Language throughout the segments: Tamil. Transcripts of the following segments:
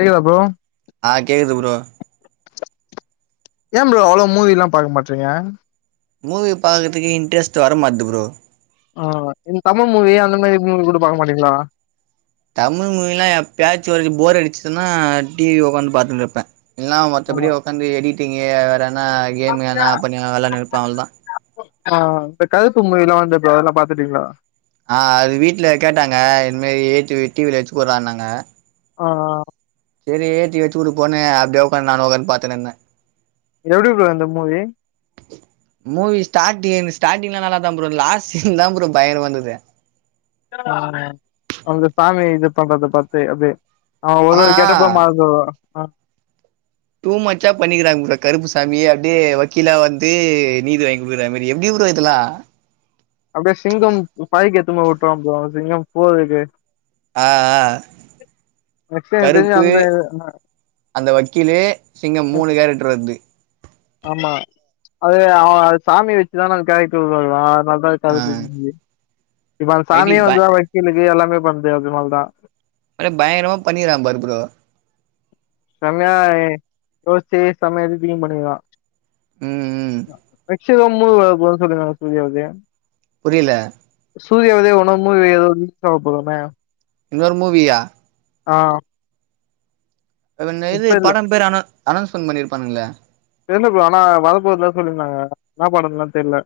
கேக்குதா ப்ரோ அ கேக்குது ப்ரோ ஏ ப்ரோ அவ்ளோ மூவீலா பாக்க மாட்றீங்க மூவி பாக்கறதுக்கே இன்ட்ரெஸ்டு வர மாட்டுது ப்ரோ அ இந்த தமிழ் மூவி அந்த மேரி மூவி கூட பாக்க மாட்டீங்ளா தமிழ் மூவீலா எப்பையாச்சு ஒரு போர் அடிச்சுதுன்னா டிவி ஒக்காந்து பாத்துன் இருப்பே இல்லனா ஆ மத்தபடி ஒக்காந்து எடிட்டிங்கி வேறனா கேம் எனா பண்ணி வெளானு இருப்பே அவள்தா அ இப்ப கருப்பு மூவிலா வந்துப்ப அதெல்லா பாத்துட்டீங்ளா அ அது வீட்ல கேட்டாங்க இது மேரி ஏத்து டிவில வச்சு குறான்னாங்க அ அ செரி ஏத்தி வச்சு குடுப்போனு அப்டே உக்காந்து நானு உக்காந்து பாத்துனு இருந்தே எப்டி ப்ரோ அந்த மூவி மூவி ஸ்டார்டி ஸ்டார்ட்டிங்லா நல்லாதா ப்ரோ லாஸ்ட் சீன்தா ப்ரோ பயங்கரமா இருந்துது அ அந்த சாமி இது பண்றத பாத்து அப்டி அ ஒருத ஆனா கெட்டப்லா மாறுதோ டூ மச்சா பண்ணிக்கிறாங்க ப்ரோ கருப்புசாமியே அப்டியே வக்கீலா வந்து நீதி வாங்கி குடுக்கிறா மாரி எப்டி ப்ரோ இதெல்லா அப்டியே சிங்கம் பைக்கு எடுத்துனு போயி ஓட்டுவா பாரு சிங்கம் போறதுக்கு அ அ மேக்ஸி எனக்கு தெரிஞ்ச அந்த நா அந்த வக்கீலு சிங்க மூணு கேரக்டர் வருது ஆமா அது அவ அது சாமி வச்சுதான அது கேரக்டர் வருவா ஆ [unintelligible] இவ எடி சாமியே ப வந்துதா வக்கீலு எல்லாமே பன்து அதுனால்தா பயங்கரமா பண்ணிறா பாரு ப்ரோ செமையா யோசிச்சி சமையதில் பண்ணிருவா ம் ம் [unintelligible] புரியல சூர்ய உதயம் ஆகும் போது ஏதோ ரீஸ் ஆக போதாம இன்னொரு மூவியா ஆஹ் இது வந்து படம் பேரு அ அனௌன்ஸ்மெண்ட் பண்ணியிருப்பானுங்களா தெர்ல ப்ரோ ஆனா வரப்போதுல்லா சொல்லிருந்தாங்க என்ன படம்னு தான் தெரியல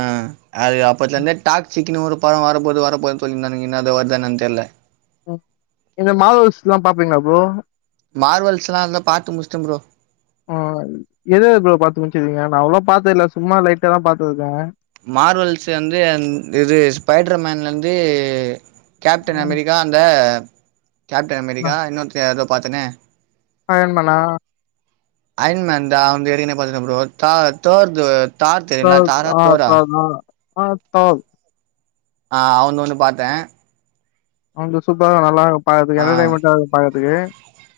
ஆஹ் அது அப்பத்துல இருந்தே டாக் சிக்குனு ஒரு படம் வரபோது வரபோது ஸோ இன்னான்னுக்கு அது வருதா என்னனு தெரியல ம் இந்த மாடோஸ் எல்லாம் பாப்பீங்களா ப்ரோ மார்வெல்ஸ் எல்லாம் அதெல்லா பாத்து முடிச்சுட்ட ப்ரோ ஆஹ் எத எத ப்ரோ பாத்து முடிச்சுருக்கிங்க நா அவ்வளவா பாத்து இல்ல சும்மா லைட்டா தான் பா்த்ததுருக்கேன் மார்வெல்ஸ் வந்து அந் இது ஸ்பைடர்மன்ல இருந்து கேப்டன் அமெரிக்கா அந்த கேப்டன் அமெரிக்கா இன்னோன்த்த ஏதோ பாத்தனே அயன்மேனா அயன் மேன்தா அந்த ஏரின பாத்தனா ப்ரோ த தோர்து தார் த தெரியுல தாரா ஆஹ் தோரா த ஆஹ் ஆஹ் த [unintelligible] ஆஹ் அவன்து ஒண்ணு பாத்தேன் அவந்து சூப்பரா நல்லாருக்கும் பாக்றதுக்கு ஆ என்டர்டென்மெண்டா இருக்கும் பாக்றதுக்கு இருக்கு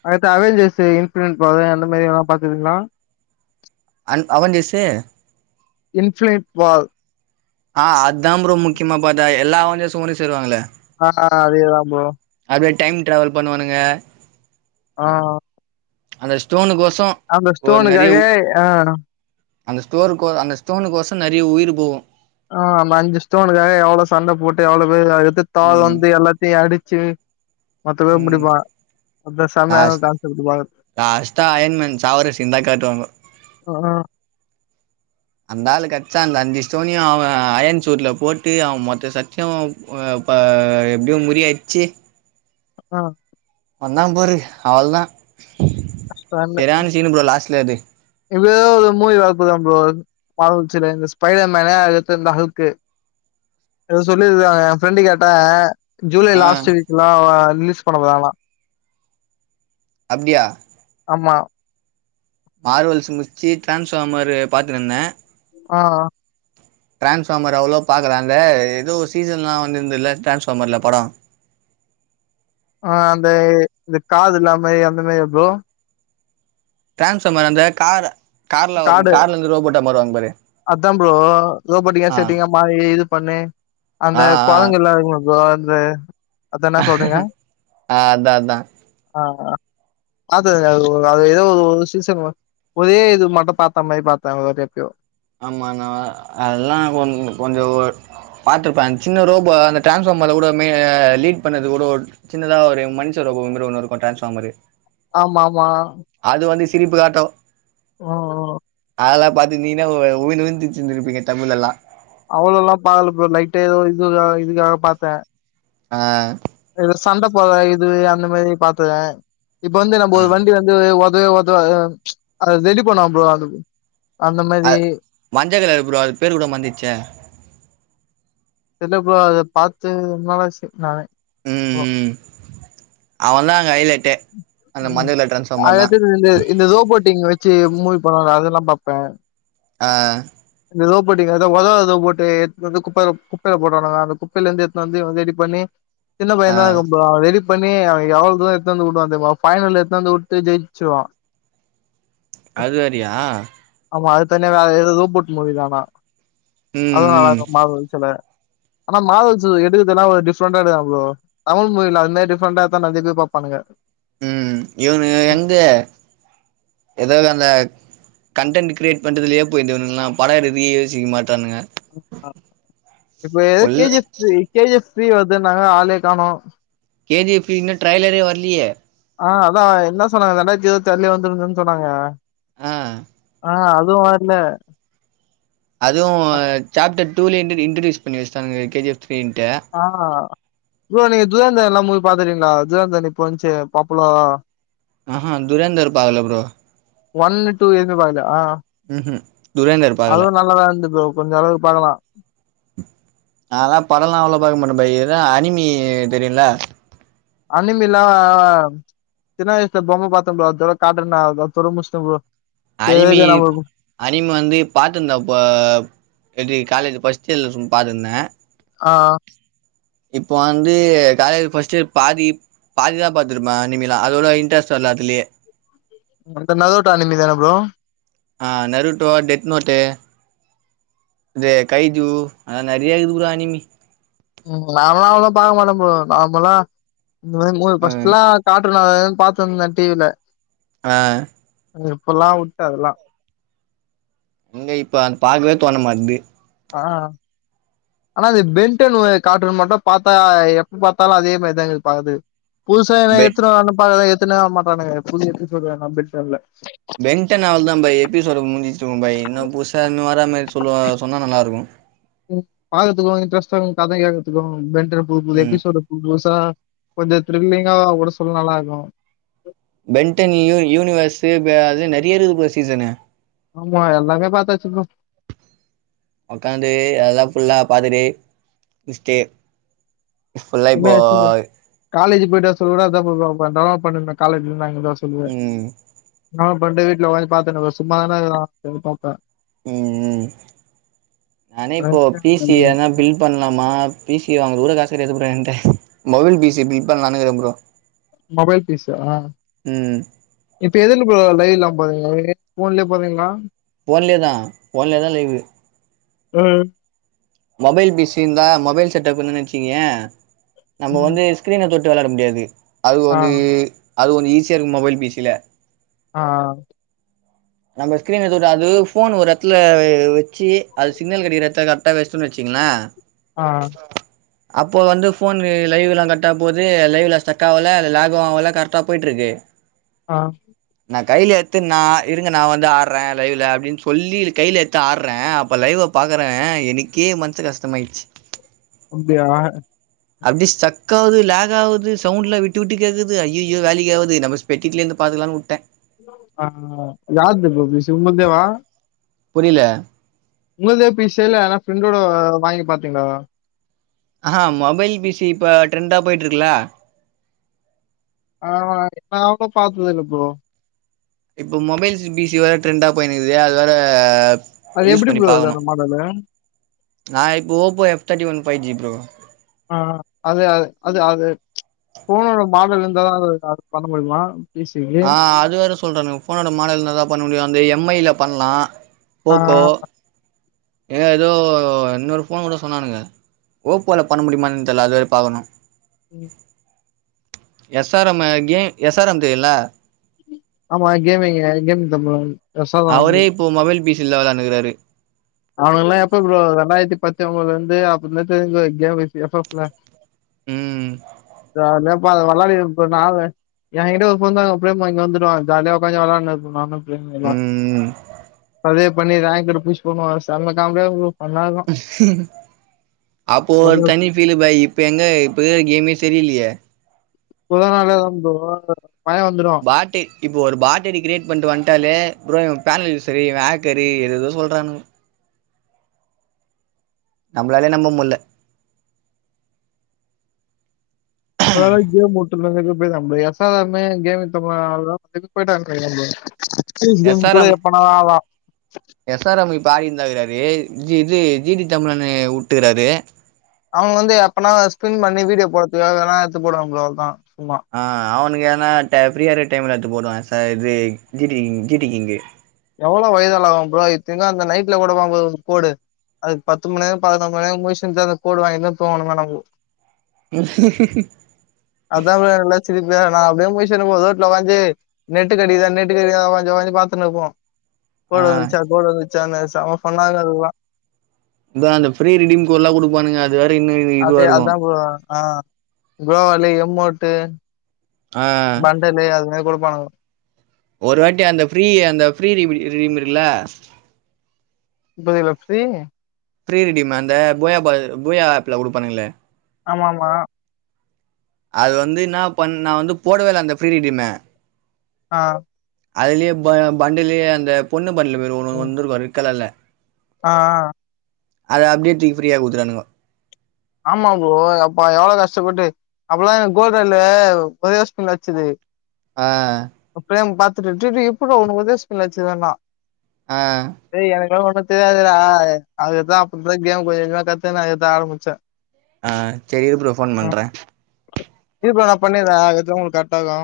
அடுத்து அவன்ஜர்ஸ் இன்ஃப்லுயஸ் அந்த மாதிரி எல்லாம் பாத்துருக்கிங்களா [unintelligible] அன் அவன்ஜர்ஸூ இன்ஃப்ளையன்ட் பால் ஆஹ் அதான் ப்ரோ முக்கியமா பாத்தே எல்லா அவஞ்ஜர்ஸும் ஒன்னு சேருவாங்களே ஆஹ் ஆஹ் அதேதான் ப்ரோ அப்டியே டைம் ட்ராவல் பண்ணுவானுங்க ஆஹ் அந்த ஸ்டோனு கோஸ் அந்த ஸ்டோனுக்காக ஆஹ் அந்த ஸ்டோரு கோ அந்த ஸ்டோனுக் கோச நெறைய உயிர் போகும் ஆஹ் ஆமா அந்த ஸ்டோனுக்காக எவ்ளோ சண்ட போட்டு எவ்ளோ பேரு ஆ எதித்தாலும் வந்து எல்லாத்தையும் அடிச் ச்சு மொத்ததையும் முடிப்பா அதா செமையான லாஸ் கான்செப்ட் பா லாஸ்டா அயன் மேன் சாவுற சீன்தா காட்டுவாங்க ஆஹா அந்த ஆளு கிடச்சா அந்த அஞ்சு ஸ்டோனையும் அவன் அயன் சூட்ல போட்டு அவன் மொத்த சத்தியம் அப்ப எப்டியும் முறி அடிச்சி ஆஹ் வந்தான் பாரு அவ்ளோதான் சரியான சீனு ப்ரோ லாஸ்ட்ல அது இப்ப ஏதோ ஒரு மூவி வரப் போதா ப்ரோ நம்ள வாழ்ச்சியில இந்த ஸ்பைடர்மேனா அடுத்து இந்த ஹல்க்கு [inaudible] ஏதோ சொல்லிருக்காங்க என் ஃப்ரெண்டு கேட்ட ஜூலை ஆ லாஸ்ட் வீக் தான் ரிலீஸ் பண்ண போறாங்களா அப்டியா ஆமா மார்வெல்ஸ் முடிச்சு டிரான்ஸ்ஃபார்மர் பாத்துனுருந்தேன் ஆஹ் ட்ரான்ஸ்ஃபார்மர் அவ்ளோவா பாக்கல அந்த ஏதோ ஒரு சீசன் லாம் வந்திருந்துதுல டிரான்ஸ்ஃபார்மர்ல படம் [inaudible] ஆஹ் அந்த இந்த காது இல்லாம அந்த மாதிரியா ப்ரோ டரான்ஸ்ஃபார்மர் அந்த கார் கார்ல கார்டு வரும் கார்லருந்து ரோபோட்டு வருவாங்க பாரு அதா ப்ரோ ரோபோட்டிங்கா ஆ செட்டிங்கா மாறி இது பண்ணு அந்த ஆ குரங்குலா ஆ இருக்குமே ப்ரோ அந்த அதா என்ன சொல்றீங்க ஆ அதா அதா ஆ ஆ அது அது ஏதோ ஒரு சீசன் ஒரே இது மட்டு பாத்தா மாரி பாத்தாங்க ஒரு எப்பியோ ஆமா நா அதெல்லா கொ கொஞ்ச பார்த்திருப்பேன் அந்த சின்ன ரோபோ அந்த டிரான்ஸ்ஃபார்மர்ல கூட மெ லீ்ட் பண்ணது கூட சின்னதா ஒரு மனுஷர் அப்ரோங்க ப்ரோ இன்னுருக்கு டிரான்ஸ்ஃபார்மர்ரு ஆமா ஆமா அது வந்து சிரிப்பு காட்டு ஓ ஓ அதெல்லா பாத்துரிந்தீங்கனா உழ்ந்து உழுந்து சிருச்சிருப்பீங்க தமிழ்லலா அவ்ளோலா பாக்கல ப்ரோ லைட்டு ஏதோ இதுவுக்கா இதுக்காக பாத்தே ஆ இ சண்ட போழை இது அந்த மாரி பாத்துதே இப்ப வந்து நம்ம வண்டி வந்து அ ஒதாவது அ ரெடி பண்ணா ப்ரோ அது அந்த அ மாரி மஞ்சகலரு ப்ரோ அது பேரு கூட மறந்துச்சு தெல்லப் ப்ரோ அத பாத்தே ரொம்ப நாளாச்சு நானே ம் அ ம் அவன் தா அங்க ஹைலைட் ம் அ இந்த இந்த ரோபோட்டிங்க வச்சு பா அததுல்லா பாப்பே ஆ இந்த ரோபோட்டங்க ஏ உதவாத ரோபோட்டு எடுத்துனு வந்து குப்பை குப்பையில போட்டுனாங்க அந்த குப்பையிலிருந்து எத்துனு வந்து ரெடி பண்ணி சின்ன ஆ பையன தா இருக்கும் ப்ரோ அவ ரெடி பண்ணி அவ எவ்வள தூ எடுத்தந்து விடுவான் பைனல்ல எத்தந்து விட்டு ஜெயிச்சுவா அது வறியா தனிய வேற எதுது ரோபோட் மூவி தானா ம் அத ம் நல் மாச்சில ஆனா மாதவன் சார் எடுக்கதுலா ஒரு டிஃப்ரண்டா எடுக்காங்க ப்ரோ தமிழ் மொழில அது மாதி டிஃப்ரெண்டா தா நரைய எதிர் பாப்பா ணுங்க ம் இவனு எங்க எதாது அந்த கண்டென்ட் கரியேட் பண்றதுலயே போய்து இதுங்கலா படோ எடுக்குதே யோசிக்க மாட் இப்பத ஏதோ full K G F three K G F தீவது நாங்க ஆலயே காணோ கே ஜி ஃப் ட்ரையலறே வரலயே ஆ அதா என்ன சொன்னாங்க ரெண்டாயிரதி இருவதாறுலயே வந்திருந்ததுன்னு சொன்னாங்க ஆ ஆ அதுவு வரல அதுவு சாப்டர் டூல இன்ருடூஸ் இன்ட்ரோடியூஸ் பண்ணி வச்ச கே ஜி எப் ஆ நீங்க ஜுதேந்தர்ல்லா மூவி பாத்துட்டீங்களா ஜுதேந்தன் இப்போ வந்துச்சே பாப்பல ஆஹா துரேந்தர் பாக்கல ப்ரோ ஒன்னு டூ எது பாக்கலய ஆ ம் ம் அதுவு நல்லாதா இருந்து ப்ரோ கொஞ்ச அளவுக்கு பாக்கலா அதா படல்லா அவ்வளோ பாக்க மாட்டே பபாய் ஏத அனிமி தெரியுல அனிமிலா சின்னவயசுல பொம்மை பாத்தன் ப்ரோ அதோட கார்ட்டூன் அத்தோட முஷ்டேன் ப்ரோ அனிமி சேரி நம்ம அனிமி வந்து பாத்திருந்தாப்ப எது காலேஜ் பஸ் சல் சும் பாதுந்தே ஆ இப்ப வந்து காலேஜ் ஃபர்ஸ்ட் இயர் பாதி பாதிதா பாத்துருப்ப அனிம எல்லா அத்வளவு இன்டரஸ்ட் வரல அதுலயே அந்த நறுட்டோ அனிமி தானப்ரோ ஆ நருட்டோ டெத் மோட்டே இது கைது ஆ நரியாகுது ப்ரோ அனிமி ம் நாலாம் அவளாம் பாக்க மாட்டே ப்ரோ நார்மலா இந்த மாதிரி மூவி ஆ பர்ஸ்ட்லா காட்டூன் லா பாத்திருந்தே டிவில ஆ இப்பெல்லா உட்ட அதெல்லா எங்க இப்ப அ பாக்கவே தோணுமாட்டிது ஆ ஆனா அது பென்னடென் காட்டுன் மட்டும் பாத்தா எப்ப பாத்தாலு அதே மாதிரிதா இருக்கு பாக்ருதுக்கு புதுசா என பென் எத்தனுவர்னு பாக்குறே எத்துனே வரமாட்டானுங்க புது எபிசொட் பென்டென்ல பென்டன் அவ்ளதா பாய் எபிசோடு முடிஞ்சிச்சுருக்கும் பாய் இன்னு புதுசா இன்னு வரா மாரி சொல்லுவா சொன்னா நல்லா இருக்கு பாக்கத்துக்கோ இன்டரெஸ்ட்டா கதைகேக்கத்துகு பென்டென் புது புது ம் எபிசோடு புது புதுசா கொஞ்ச த்ரில்லிங்கா கூட சொல்ல நல்லா இருக்கு பென்டன் யு யூனிவர்ஸ்ஸு அது நறைய இருதுக்குற சீசனு ஆமா எல்லாமே பாத்தாச்சு ப்ரோ ஓக்காந்து அதெல்லா ஃபுல்லா பாத்துட்டு முச்சுட்டு ஃபுல்லா இப்போ இப்ப கூட அதா ப்ரோ பாக்க போற டவண்லோட் பண்ட்ருந்த காலேஜ் ல அங்கிருந்த ம் [unintelligible] பிரண்ட வீட்ல உக்காந்து பாத்துட்டு சும்மா தானே இருக்ரோ [unintelligible] ம் ம் நானே இப்போ பீசி எதுனா பில் பண்லாமா பி சி வாங்க கூட காசு கெடையாது ப்ரோ என்கிட்ட மொபைல் பி சி ப்ப [unintelligible] ப்ரோ மொபைல் பி சி ஆ ம் இப்ப எதுல ப்ரோ லைவ் லா போன்லயே போட்றிங்களா போன்லேயேதா போன்லயதா லைவு ஆ மொபைல் பிசி இருந்தா மொபைல் செட் அப் இருந்துச்சிதா வச்சீங்க நம்ம ம். வந்து ஸ்கிரீன தொட் டு வெளாட முடியாது அது ஆ, வந்து அது ஈஸியா இருக்கு மொபைல் பிசில ஆ ஆ நம்ம ஸ்கீரின் அது போன் ஒரு எத்துல வெச்சு அது சிக்னல் கடைக்குற எத்துல கரெக்டா வெச்சு என்ன ஆ அப்போ வந்து போன் லைவ் எல்லாம் கரெக்ட போது லைவ்ல ஸ்டக் ஆகல லாகும் ஆகல கரக்டா போயிட்டுருக்கு ஆ நா கையில்ல எத்து நா இருங்க நா வந்து ஆட்றே லைவ்ல அப்டின்னு சொல்லி கையில எத்து ஆட்றே அப்ப லைவ பாக்றே எனக்கே மனசு கஷ்டமாய்டுய்ச்சு அப்டியா அப்டி ஸ்டக் ஆகுது லேக் ஆகுது சவுண்ட்லா விட்டு விட்டு கேட்க்குது ஐயையோ வேலைக்காகது நம்ம [unintelligible] இருந்து பா த்துக்லானு விட்டே ஆ யார்து ப்ரோ பி சி உங்க இதுவேவா புரில உங்கள்த பிசி இல்லன்னா ஃப்ரெண்டோட வாங்கி பாத்தீங்களா ஆ மொபைல் பிசி இப்ப ட்ரெண்டா போயிட்டு இருக்குல ஆ ந அவளதா பாத்ததுல்லு ப்ரோ இப்போ மொபைல்ஸ் பிசி வரை ட்ரெண்டா போயின்ருக்குது அது வேர அது யூஸ் எப்டி பண்ணி ப்ரோ இருக்கு பாக்கணு அந்த மாடலு? ந இப்போ ஓப்போ எப் thirty one five G bro ஆ அது அ அது அது போனோட மாடல் இருந்தாதா அது அது பண்ண முடியுமா பீஸுக்கு? அ அது வேற சொல்றாங்க ஃபோனோட மாடல் இருந்தாதா பண்ண முடியு அந்த எம் ஐ ல பண்லா ஆ போக்கோ ஏ ஏதோ இன்னொரு ஃபோன் கூட சொன்னானுங்க ஓப்போல பண்ண முடியமானு தெர்ல அது வேர பாக்கணு ம் S R M game S R M தெரியுல ஆமா gaming gaming [unintelligible] S R M தில்லா வெனாண்ருக்றாரு அவுனுங்கலா எப்ப ப்ரோ ரெண்டாயிரத்தி பத்து ஒன்பதுலருந்து அவங்க வந்து [unintelligible] ம் ஜாலியா அப்ப அத வெளடாடி இருப்பே நா என்கிட்ட ஒருத்த வந்தாங்க அப்டியே இங்க வந்துருவாங் ஜாலியா ஒக்காந்தி வெளாண்ருப்போ நானு ம் அதே பண்ணி நாயங்கிட்ட புடுச்சு போனுவம்ம காம்ப அஹ அப்போ ஒரு தனி ஃபீலு பாய் இப்ப எங்க இப்ப கேமே சரியில்லியே புது [unintelligible] ப்ரோ பய வந்ருவா பாட்டு இப்போ ஒரு பாட்டரி க்ரியேட் பண்ட்டு வன்ட்டாலே ப்ரோ பேனல் சரி இவ ஆக்டரு ஏதேதோ சொல்றானுங் நம்ளாலே நம்ப முட்ல அ [unintelligible] [unintelligible] எஸ் ஆர் எம்மே கேமிங் [unintelligible] [unintelligible] எஸ் கேம் ஆர் கூட எம் எப்பனா வா [unintelligible] ஜி டி தமிழ் அண்ணே உட்டுகிறாரு அவுங் வந்து எப்பனா எஸ்டென் பண்ணி வீடியோ போட்றதுக்காக எதுனா எடுத்து போடுவா ப்ரோ அவ்ளோதா அ அவன் இவனுங்க எதுனா ஃபீரியா இருக்க டைம்ல எடுத்து போடுவா சரி கீடிங் கீட்டிகிங்கு அவ்ளோ வயதெல்லா ப்ரோ ஐ திங் அந்த நைட்ல கூட [unintelligible] கோடு அதுக் பத்து மண்நேர பதினொறு மண்நேர முழிச்சிருந்து அந்த கோடு வாங்கினுதா தூங்கணுதா நமக்கு அதாமே எல்லா சிரிப்பே நா அப்டியே முழிச்சினுருப்போ ரோட்ல ஒக்காஞ்சி நெட்டு கெடைக்குதா நெட்டு கெடைக்கிதா ஒக்காஞ்சி ஒக்காஞ்சி பாத்துனு இருப்போ ஆ கோடு வந்துருச்சா கோடு வந்துருச்சானு செம்ம ஃபன்னா இருக்கு அதுக்குலா இதோ அந்த ஃப்ரீ ரிடிம் கோட்லா குடுப்பானுங்க அது வேற இன்னு இதுவா அதே இருக்கு அதா ப்ரோ ஆ கோவாலி எம்மோட்டு ஆ பண்டலு அது மேரி குடுப்பானுங்கோ ஒரு வாட்டி அந்த ஃப்ரீ அந்த ஃப்ரீ ரீமிடி ரிடிம் இருக்குல்ல புரில ஃப்ரீ ஃப்ரீ ரிடிமு அந்த போயா ப போயா ஆப்ல குடுப்பானுங்ளே ஆமாமா அது வந்து இன்னா பண் நா வந்து போடவே இல்ல அந்த ஃப்ரீ ரிடிம அ அதுலயே ப பண்டுல்லயே அந்த பொண்ணு பண்ட்ல வெறு ஒனு வந்துருக்கு ரெட் கலர்ல அ அ அத அப்டியே தூக்கி ஃப்ரீயா குடுத்துடானுங்கோ ஆமா ப்ரோ அப்ப எவ்ளோ கஷ்டப்பட்டு அப்பல்லா எனக்கு [unintelligible] வச்சுது அ ப்ளேம் பாத்துட்டு டே டேய் எப்புரா ஒன்னு ஒரே ஸ்கீரின்ல வச்சிர்ரனா ஆ இப்ப தெரியாதுடா அதுக்குதா அப்பப்ப கேம் கொஞ்ச கொஞ்சமா கத்துனு நேத்து ஆரம்பிச்சே அ சரி இரு ப்ரோ ஃபோன் பண்றே இரு ப்ரோ நா பண்ணிறே அதுதா உங்களுக்கு கரெட்டா இருக்கு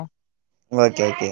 ஓகே ஓகே